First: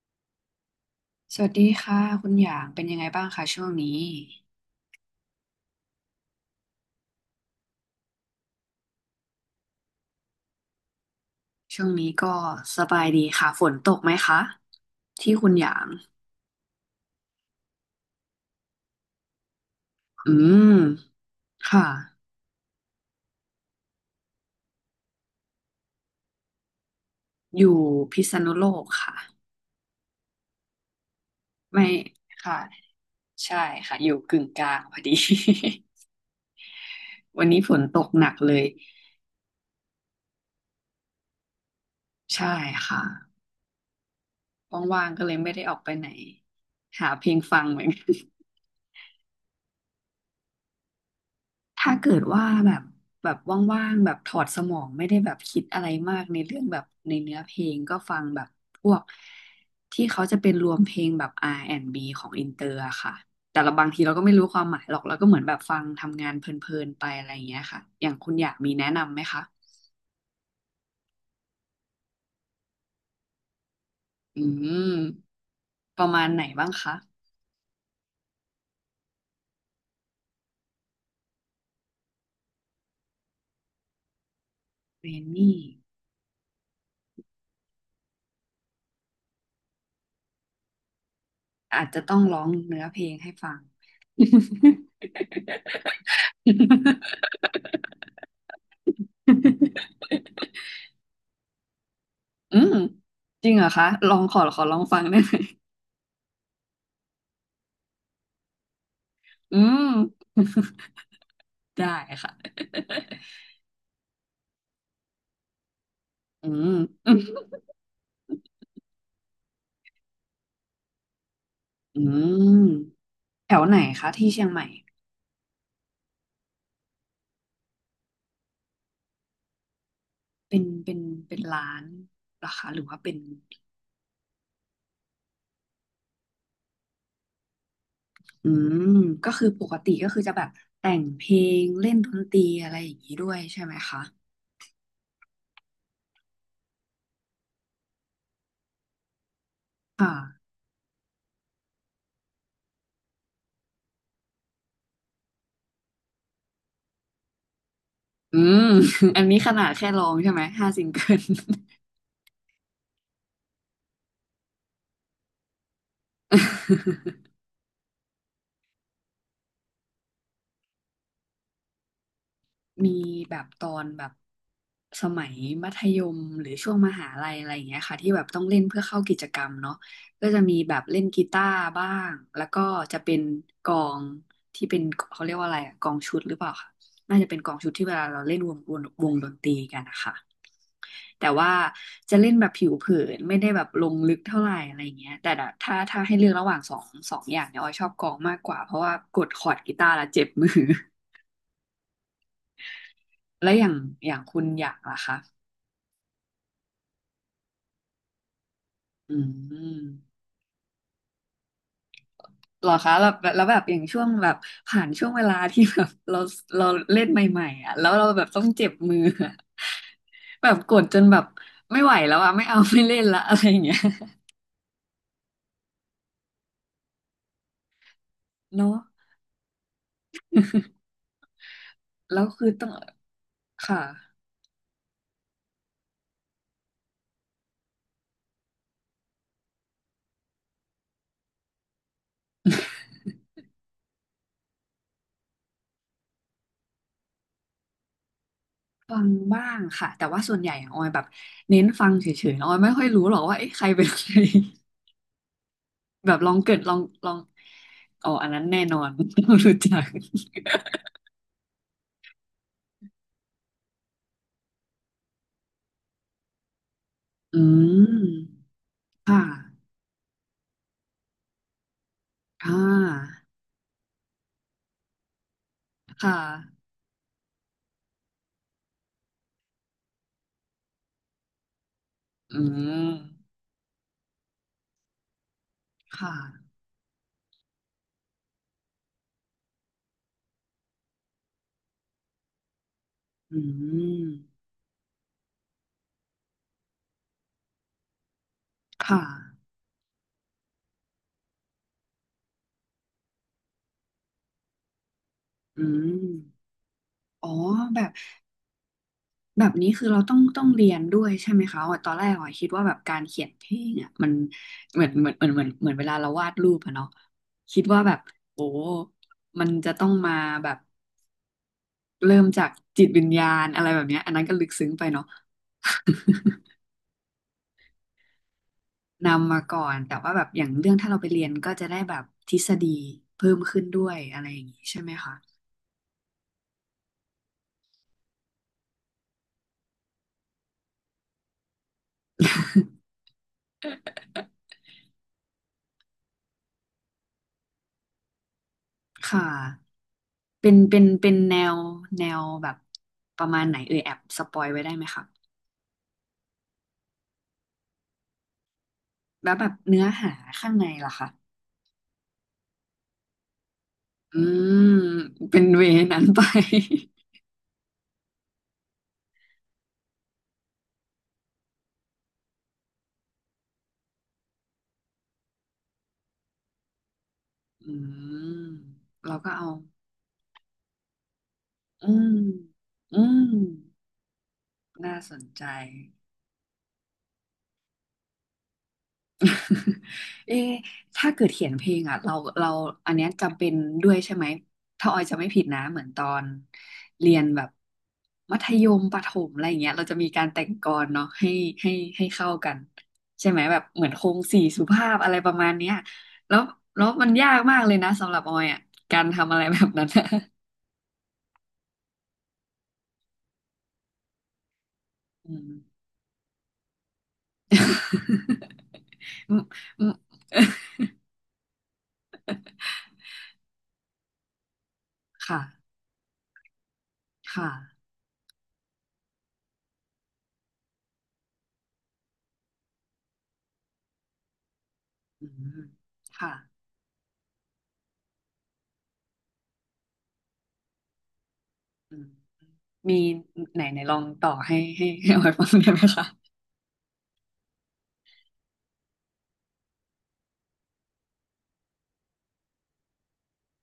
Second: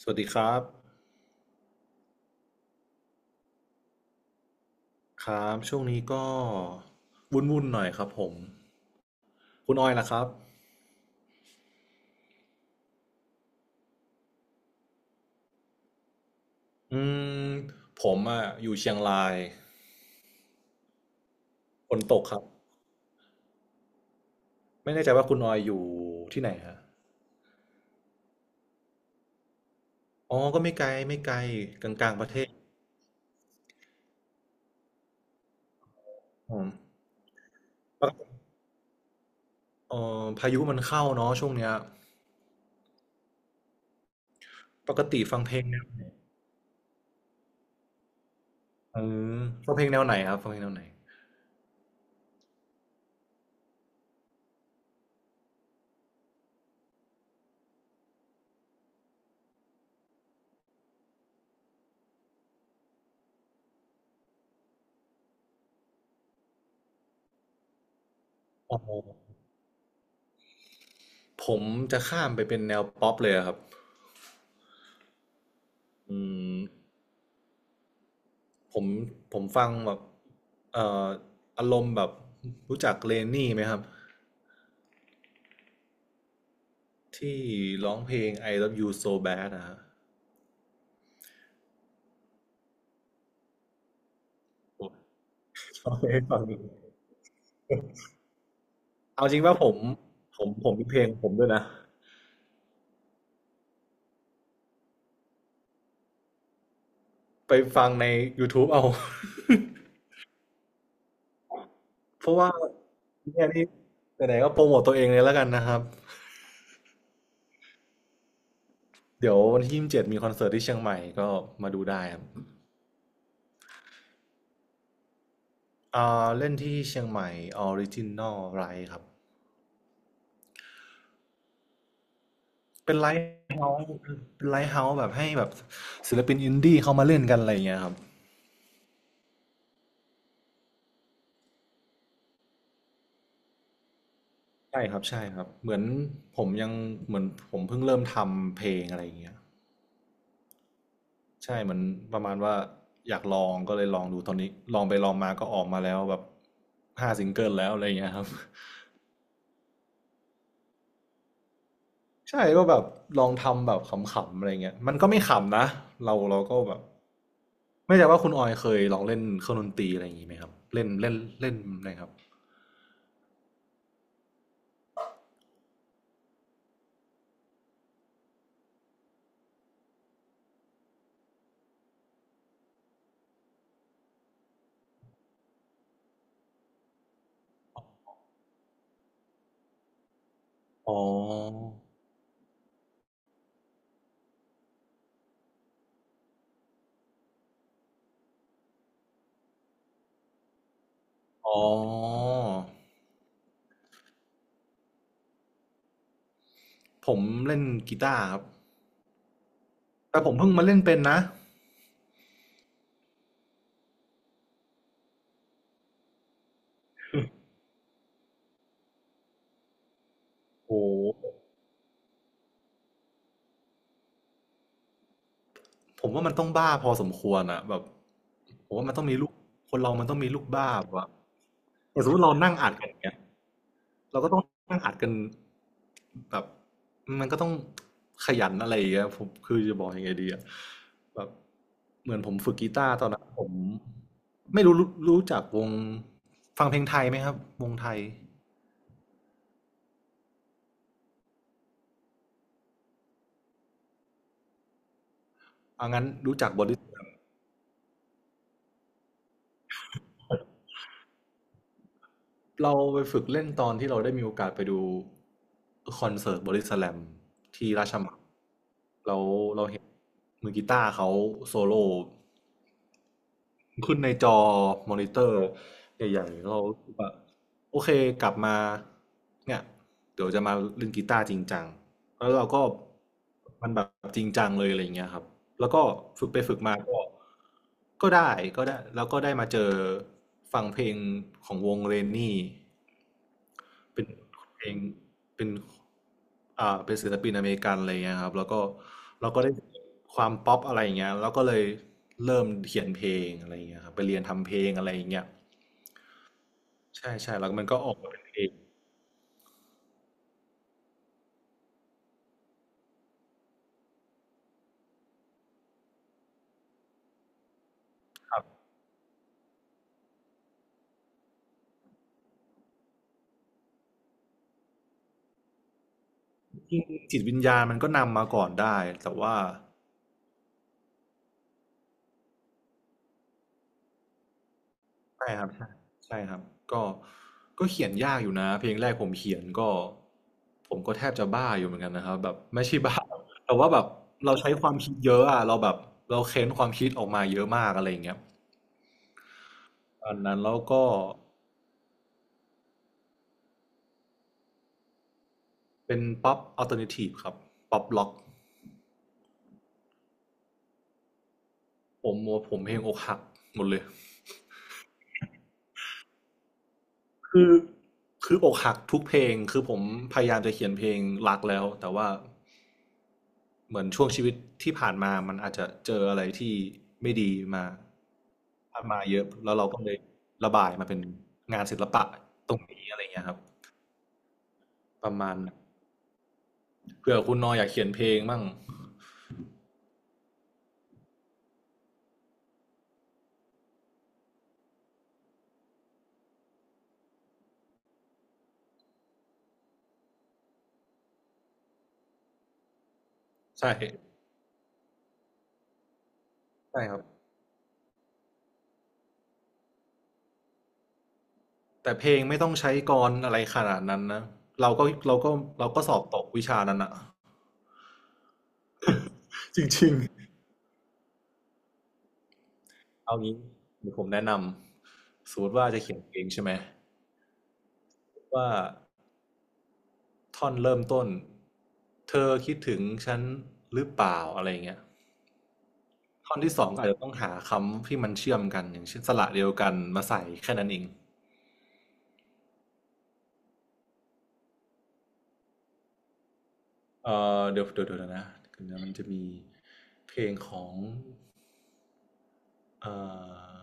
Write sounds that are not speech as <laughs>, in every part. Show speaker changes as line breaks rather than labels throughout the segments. สวัสดีครับ
สวัสดีค่ะคุณหยางเป็นยังไงบ้างคะช่วงนี้
ครับช่วงนี้ก็วุ่นๆหน่อยครับผมคุณออยล่ะครับ
ช่วงนี้ก็สบายดีค่ะฝนตกไหมคะที่คุณหยาง
อืม ผมอ่ะอยู่เชียงราย
อืมค่ะ
ฝนตกครับ ไม่แน่ใจว่าคุณออยอยู่ที่ไหนฮะ
อยู่พิษณุโลกค่ะ
อ๋อก็ไม่ไกลไม่ไกล
ไม่
กลางๆประเทศ
ค่ะใช่ค่ะอยู่กึ่งกลางพอดี
ผม
<laughs> วันนี้ฝนต
ป
กหนั
ก
กเลย
พายุมันเข้าเนาะช่วงเนี้ย
ใช่ค่ะ
ปก
ว่างๆ
ติ
ก็เลย
ฟัง
ไม่
เพล
ได้
ง
ออ
แน
ก
ว
ไปไหนหาเพลงฟังเหมือนกัน
เอฟังเพลงแนวไหนครับฟังเพลงแนวไหน
ถ้าเกิดว่าแบบแบบว่างๆแบบถอดสมองไม่ได้แบบคิดอะไรมากในเรื่องแบบในเนื้อเพลงก็ฟังแบบพวกที่เขาจะเป็นรวมเพลงแบบ R&B ของอินเตอร์อะค่ะแต่เราบางทีเราก็ไม่รู้ความหมายหรอกเราก็เหมือนแบบฟังทำงานเพลินๆไปอะไรอย่างเงี้ยค่ะอย่างคุณอยากมี
อ๋
แนะนำไหม
อ
คะ
ผมจะข้ามไปเป็นแนวป๊อปเลยอะครับ
อืมประ
อื
มาณไหน
ม
บ้างคะ
ผมผมฟังแบบเอ่ออารมณ์แบบรู้จักเลนนี่ไหมครับ
เรนนี่
ที่ร้องเพลง I Love You So Bad นะฮะ
อาจจะต้องร้องเนื้อเพลงให้ฟัง
ผมชอบเพลงฟังนี้เอาจริงว่าผม
<laughs>
ผมมีเพลงผมด้วยนะ
อืมจริงเหรอคะลองขอขอลองฟังได้ไหม
ไปฟังใน YouTube เอา <laughs>
อืม <laughs> ได้
เพ
ค่ะ
ราะว่าเนี่ยนี่ไหนๆก็โปรโมทตัวเองเลยแล้วกันนะครับ
<laughs> อืม
เดี๋ยววันที่27มีคอนเสิร์ตที่เชียงใหม่ก็มาดู
<laughs> อื
ได้ครับ
มแถวไหนคะที่เชียงใหม่
อ่าเล่นที่เชียงใหม่ออริจินอลไรครับ
เป็นเป็นเป็นร้านเหรอคะหรือ
เป็
ว่า
นไล
เป็น
ฟ์เฮาส์เป็นไลฟ์เฮาส์แบบให้แบบศิลปินอินดี้เขามาเล่นกันอะไรอย่างเงี้ยครับ
อืมก็คือปกติก็คือจะแบบแต่งเพลงเล่นดนตรีอะไรอย่างนี้ด้วยใช่ไหมคะ
ใช่ครับใช่ครับเหมือนผมยังเหมือนผมเพิ่งเริ่มทำเพลงอะไรอย่างเงี้ย
ค่ะ
ใช่เหมือนประมาณว่าอยากลองก็เลยลองดูตอนนี้ลองไปลองมาก็ออกมาแล้วแบบ5 ซิงเกิลแล้วอะไรอย่างเงี้ยครับ
อืม <laughs> อันนี้ขนาดแค่ร้องใช่ไหมห้าซิงเกิล
<laughs> ใช่ก็แบบลองทำแบบขำๆอะไรเงี้ยมันก็ไม่ขำนะเราก็แบบ
<laughs>
ไม่ใช่ว่าคุณออยเคยลองเล่นเครื่องดนตรีอะไรอย่างงี้ไหมครับเล่นเล่นเล่นอะไรครับ
มีแบบตอนแบบสมัยมัธยมหรือช่วงมหาลัยอะไรอย่างเงี้ยค่ะที่แบบต้องเล่นเพื่อเข้ากิจกรรมเนาะก็จะมีแบบเล่นกีตาร์บ้างแล้วก็จะเป็นกลองที่เป็นเขาเรียกว่าอะไรอะกลองชุดหรือเปล่าค่ะน่าจะเป็นกลองชุดที่เวลาเราเล่นวงดนตรีกันนะคะ
อ๋
แต่ว่า
อ
จะเล่นแบบผิวเผินไม่ได้แบบลงลึกเท่าไหร่อะไรอย่างเงี้ยแต่ถ้าให้เลือกระหว่างสองอย่างเนี่ยออยชอบกลองมากกว่าเพราะว่ากดคอร์ดกีตาร์แล้วเจ็บมือ
อ๋อ
<laughs> และอย่างอย่างคุณอยากล่ะคะ
ผมเล่นกีตาร์ครับ
อืม
แต่ผมเพิ่งมาเล่นเป็นนะ
เหรอคะแล้วแล้วแบบอย่างช่วงแบบผ่านช่วงเวลาที่แบบเราเล่นใหม่ๆอ่ะแล้วเราแบบต้องเจ็บมืออะ <laughs> แบบกด
โอ้โ
จนแบ
ห
บไม่ไหวแล้วอ่ะไม่เอาไม่เล่นละอะไรอย่างเงี้ย
ผมว่ามันต้องบ้าพอสมควรอะแบบ
<laughs>
ผ
เนาะ
มว่ามันต้องมีลูกคนเรามันต้องมีลูกบ้าแบ
<laughs>
บว่าอย่างสมม
แล้
ติ
ว
เรา
คือ
นั่ง
ต้อ
อั
ง
ดกันอย่างเงี้ย
ค่ะ
เราก็ต้องนั่งอัดกันแบบมันก็ต้องขยันอะไรอย่างเงี้ยผมคือจะบอกยังไงดีอะแบบเหมือนผมฝึกกีตาร์ตอนนั้นผมไม่รู้รู้จักวงฟังเพลงไทยไหมครับวงไทย
ฟังบ้างค่ะแต่ว่าส่วนใหญ่อะออยแบบเน้นฟังเฉยๆนะออยไม่ค่อยรู้หรอกว่าเอ๊ะใครเป็นใคร
เอางั้
<laughs>
น
แบบลอง
รู้จัก
เกิด
บอ
ล
ด
องลองอ๋ออันนั้นแน่นอน <laughs> รู้จัก
เราไปฝึกเล่นตอนที่เราได้มีโอกาสไปดูคอนเสิร์ตบอดี้สแลม
<laughs> อื
ที่ราช
ม
มังเรา
ค่ะ
เราเห็นมือกีตาร์เขาโซโล่
อ่า
ขึ้นในจอมอนิเตอร์
ค่ะ
ใหญ่ๆเรารู้สึกว่าโอเคกลับมาเนี่ยเดี๋ยวจะมาเล่นกีตาร์จริงจังแล้ว
อื
เราก็
ม
มันแบบจริงจังเลยอะไรอย่างเงี้ยครับแล้วก็
ค
ฝึกไป
่ะ
ฝึกมาก็ก็ได้ก็ได้แล้วก็ได้มาเจอฟังเพลงของวงเรนนี่
อื
เป็น
ม
เพลงเป็นเป็นศิลปินอเมริกันอะไรเงี้ยครับแล้วก็
ค่ะ
เราก็ได้ความป๊อปอะไรอย่างเงี้ยแล้วก็เลยเริ่มเขียนเพลงอะไรอย่างเงี้ยครับไปเรียนทำเพลงอะไรอย่างเงี้ย
อืม
ใช่
อ๋อ
ใช่แล้วมันก็
แบ
อ
บ
อกมาเป็นเพลง
แบบนี้คือเราต้องต้องเรียนด้วยใช่ไหมคะอ๋อตอนแรกอ๋อคิดว่าแบบการเขียนเพลงอ่ะมันเหมือนเหมือนเหมือนเหมือนเหมือนเวลาเราวาดรูปอะเนาะคิดว่าแบบ
ครั
โอ้
บ
มันจะต้องมาแบบเริ่มจากจิตวิญญาณอะไรแบบเนี้ยอันนั้นก็ลึกซึ้งไปเนาะ
จริงจิตวิญญาณมันก็นำมาก่อนได้
<laughs>
แต่
นำ
ว่า
มาก่อน แต่ว่าแบบอย่างเรื่องถ้าเราไปเรียนก็จะได้แบบทฤษฎีเพิ่มขึ้นด้วยอะไรอย่างนี้ใช่ไหมคะ
ใช่ครับใช่ครับก็ก็เขียนยากอยู่นะเพลงแรกผมเขียนก็ผมก็แทบจะบ้าอยู่เหมือนกันนะครับแบบไม่ใช่บ้า <laughs> แต่ว่าแบบเราใช้ความคิดเยอะอะเราแบบเราเค้นความคิดออกมาเยอะมากอะไรอย่างเงี้ย
ค่ะ
ตอนนั้น
เป็
แล้
น
ว
เป็
ก็
นเป็นแนวแนวแบบประมาณไหนเอ่ยแอบสปอยไว้ได้ไหมคะ
เป็นป๊อปอัลเทอร์เนทีฟครับป๊อปล็อก
แล้วแบบเนื้อหาข้างในล่ะคะ
ผมผมเพลงอกหักหมดเลย
อืม เป็นเวนั้นไป
คือ คืออกหักทุกเพลงคือผมพยายามจะเขียนเพลงรักแล้วแต่ว่าเหมือนช่วงชีวิตที่ผ่านมามันอาจจะเจออะไรที่ไม่ดี
<laughs>
มา
อืม
ผ่านมา
เรา
เยอะ
ก็เอา
แล้วเราก็เลยระบายมาเป็นงานศิล
อื
ปะ
ม
ตรงนี้
อื
อะไร
ม
เงี้ยครับ
น่า
ป
ส
ระ
น
มาณ
ใจ
นั้นเผื่อคุณนออยากเขียนเพลงมั่ง
<laughs> เอ๊ะถ้าเกิดเขียนเพลงอ่ะเราอันเนี้ยจำเป็นด้วยใช่ไหมถ้าออยจะไม่ผิดนะเหมือนตอนเรียนแบบมัธยมประถมอะไรอย่างเงี้ยเราจะมีการแต่งกลอนเนาะให้ให้เข้ากันใช่ไหมแบบ
ใช่
เหมือนโครงสี่สุภาพอะไรประมาณเนี้ยแล้ว
ใช่
แล้ว
ครับ
มันยากมากเลยนะสำหรับออยอ่ะการทำอะไรแบบนั้นอะ
แต่เพลงไม่ต้องใช้กลอนอะไรขนาดนั้นนะเราก็เรา
อื
ก็
ม
เราก็สอบตกวิชานั้นอะ
<laughs> อืม
จ
อื
ริ
ม
งๆเอางี้เดี๋ยวผมแนะนำส
ค่ะ
มมติว่าจะเขียนเพลงใช่ไหม
ค่ะ
ว่าท่อนเริ่มต้นเธอคิดถึงฉันหรือเปล่าอะไรเงี้ย
อืมค่ะ
ท่อนที่สองครับเต้องหาคำที่มันเชื่อมกันอย่างเช่นสระเดียวกันมาใส่แค่นั้นเอง
อืม มีไหนไหนลองต่อให้ออยฟังได้ไหมคะ
เอเดี๋ยวดยนะเดี๋ยวนะมันจะมีเพลงของ อ่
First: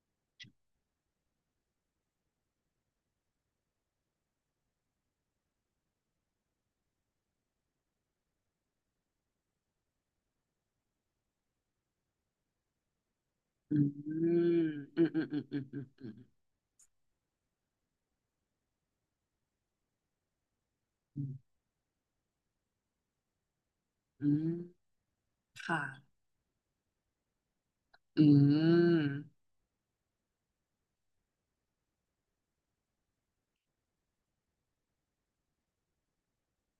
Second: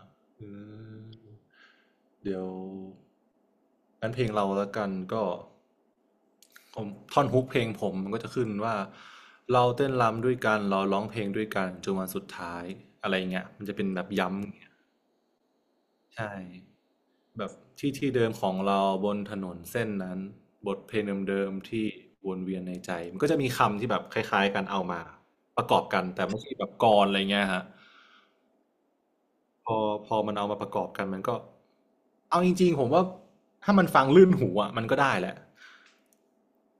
าอืมเดี๋ยวงั้นเพลงเราแล้วกันก็ผมท่อนฮุกเพลงผมมันก็จะขึ้นว่าเราเต้นรำด้วยกันเราร้องเพลงด้วยกันจนวันสุดท้ายอะไรเงี้ยมันจะ
อื
เป็นแบบย้ำ
มอืมอืมอืมอืมอืม
ใช่แบบที่ที่เดิมของเราบนถนนเส้นนั้นบทเพลง
อืมอื
เดิ
ม
มๆที่วนเวียนในใจมันก็จะมีคำที่แบบค
อื
ล้าย
ม
ๆกันเอามาประก
ค่ะ
อบกันแต่ไม่ใช่แบบกลอนอะไรเงี้ยฮะ
อืม
พอพอมันเอามาประกอบกันมันก็เอาจริงๆผมว่าถ้ามันฟังลื่นหูอ่ะมันก็ได้แหละ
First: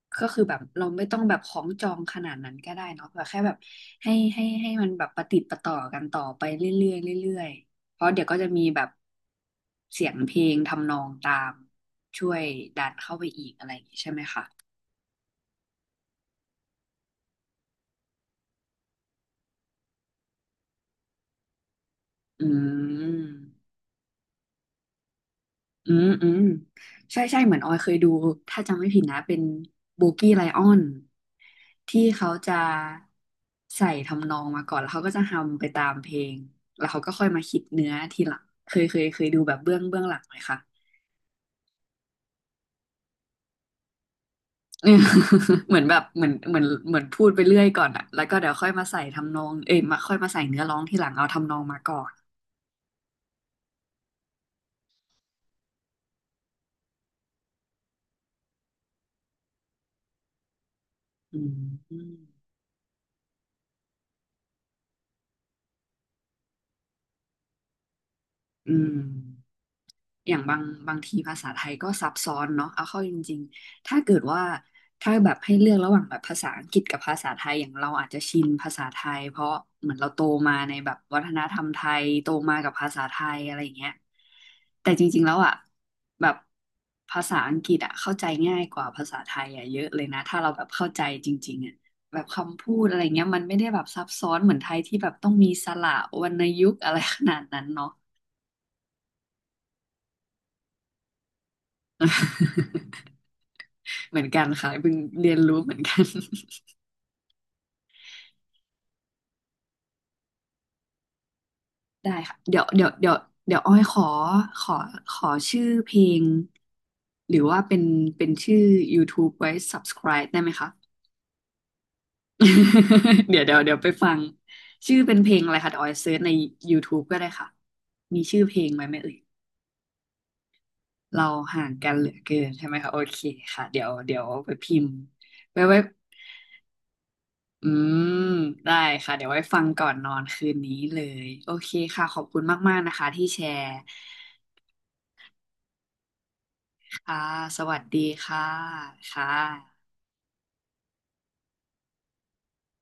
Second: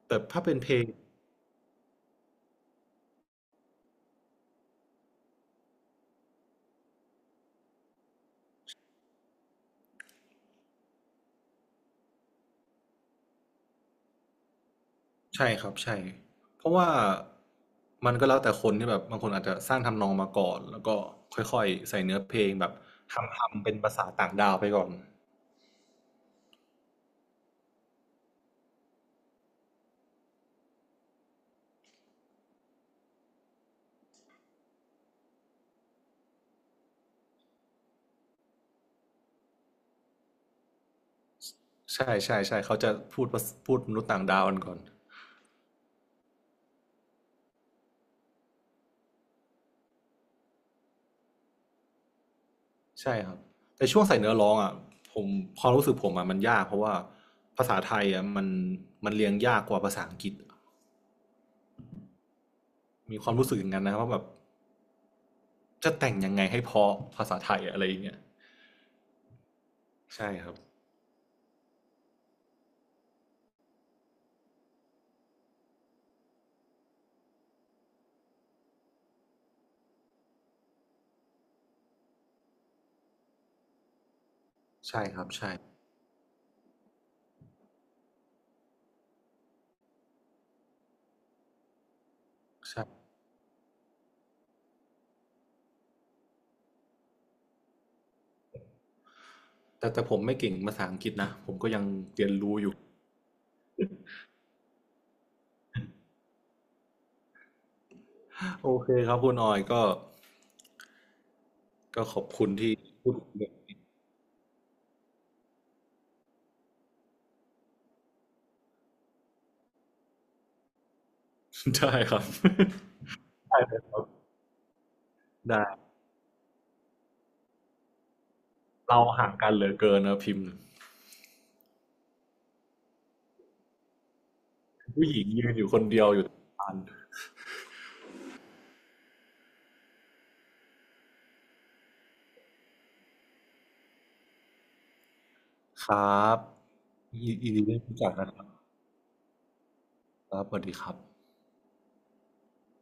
แต่
ก็คื
ถ้า
อ
เป็
แบ
น
บ
เพล
เรา
ง
ไม่ต้องแบบของจองขนาดนั้นก็ได้เนาะแบบแค่แบบให้มันแบบประติดประต่อกันต่อไปเรื่อยๆเรื่อยๆ เพราะเดี๋ยวก็จะมีแบบเสียงเพลงทำนองตามช่วยดันเข้าไปอีกอะไรอย่างงี้ใช่ไหมคะ
ใช่ครับใช่เพราะว่ามันก็แล้วแต่คนที่แบบบางคนอาจจะสร้างทำนองมาก่อนแล้วก็ค่อยๆใส่เนื้อเพล
อื
งแบบทำ
ม
เป็นภาษาต่างดาวไปก่อน
อืมใช่ใช่เหมือนออยเคยดูถ้าจำไม่ผิดนะเป็นโบกี้ไลออนที่เขาจะใส่ทำนองมาก่อนแล้วเขาก็จะฮัมไปตามเพลงแล้วเขาก็ค่อยมาคิดเนื้อทีหลังเคยดูแบบเบื้องเบื้องหลังไหมคะ
ใช่ใช่ใช่เขาจะพูดภาษพูดมนุษย์ต่างดาวกันก่อน
เออ <laughs> เหมือนแบบเหมือนพูดไปเรื่อยก่อนอะแล้วก็เดี๋ยวค่อยมาใส่ทำนองเอ้ยมาค่อยมาใส่เนื้อร้องทีหลังเอาทำนองมาก่อน
ใช่ครับแต่ช่วงใส่เนื้อร้องอ่ะผมความรู้สึกผมอ่ะมันยากเพราะว่าภาษาไทยอ่ะมันเรียงยากกว่าภาษาอังกฤษ
อืม
มีความรู้สึกอย่างนั้นนะว่าแบบ จะแต่งยังไงให้เพราะภาษาไทยอะไรอย่างเงี้ย
อืม
ใช่
อย่าง
ครับ
บางบางทีภาษาไทยก็ซับซ้อนเนาะเอาเข้าจริงๆถ้าเกิดว่าถ้าแบบให้เลือกระหว่างแบบภาษาอังกฤษกับภาษาไทยอย่างเราอาจจะชินภาษาไทยเพราะเหมือนเราโตมาในแบบวัฒนธรรมไทยโตมากับภาษาไทยอะไรอย่างเงี้ยแต่
ใช่
จ
ค
ริง
รั
ๆ
บ
แล้ว
ใช่
อ่ะแบบภาษาอังกฤษอ่ะเข้าใจง่ายกว่าภาษาไทยอ่ะเยอะเลยนะถ้าเราแบบเข้าใจจริงๆอ่ะแบบคำพูดอะไร
ใช่
เงี้ยมันไม่ได้แบบซับซ้อนเหมือนไทยที่แบบต้องมีสระวรรณยุกต์อะไรขนาดนั้นเนาะ
แต่ผมไม่เก่งภาษาอังกฤษนะผมก็ยังเรียนรู้อยู่
<laughs> เหมือนกันค่ะเพิ่งเรียนรู้เหมือนกัน
โอเคครับคุณออยก็
<laughs>
ก็
ได้
ขอบ
ค่ะ
คุณ
เดี๋ยว
ที่
เดี๋ยว
พู
เดี๋ยว
ดคุย
เดี๋ยวอ้
กั
อยขอขอชื่อเพลงหรือว่าเป็นเป็นชื่อ YouTube ไว้ subscribe ได้ไหมคะ
นได้ครับ
<laughs> เดี๋ยว
<laughs>
เดี๋ย
ได้
วเดี๋
เล
ยว
ย
ไป
ครั
ฟัง
บ
ชื่อเป็นเพลงอะไร
ได้
คะเดี๋ยวอ้อยเซิร์ชใน YouTube ก็ได้ค่ะมีชื่อเพลงไหมไม่
เรา
เอ่ย
ห่างกันเหลือเกินนะพิมพ์
เราห่างกันเหลือเกินใช่ไหมคะโอเคค่ะเดี๋ยวไปพิมพ์
ผู้หญิงยืน
ไว้
อยู่ค
ไว้
นเดียวอยู่ตรงกลาง
อืมได้ค่ะเดี๋ยวไว้ฟังก่อนนอนคืนนี้เลยโอเคค่ะขอบคุณมากๆนะคะที่แชร์
ครับ
ค่ะ
ยิน
ส
ดี
วั
ที่
ส
รู้
ดี
จักนะค
ค่ะ
รับ
ค่ะ
ครับสวัสดีครับ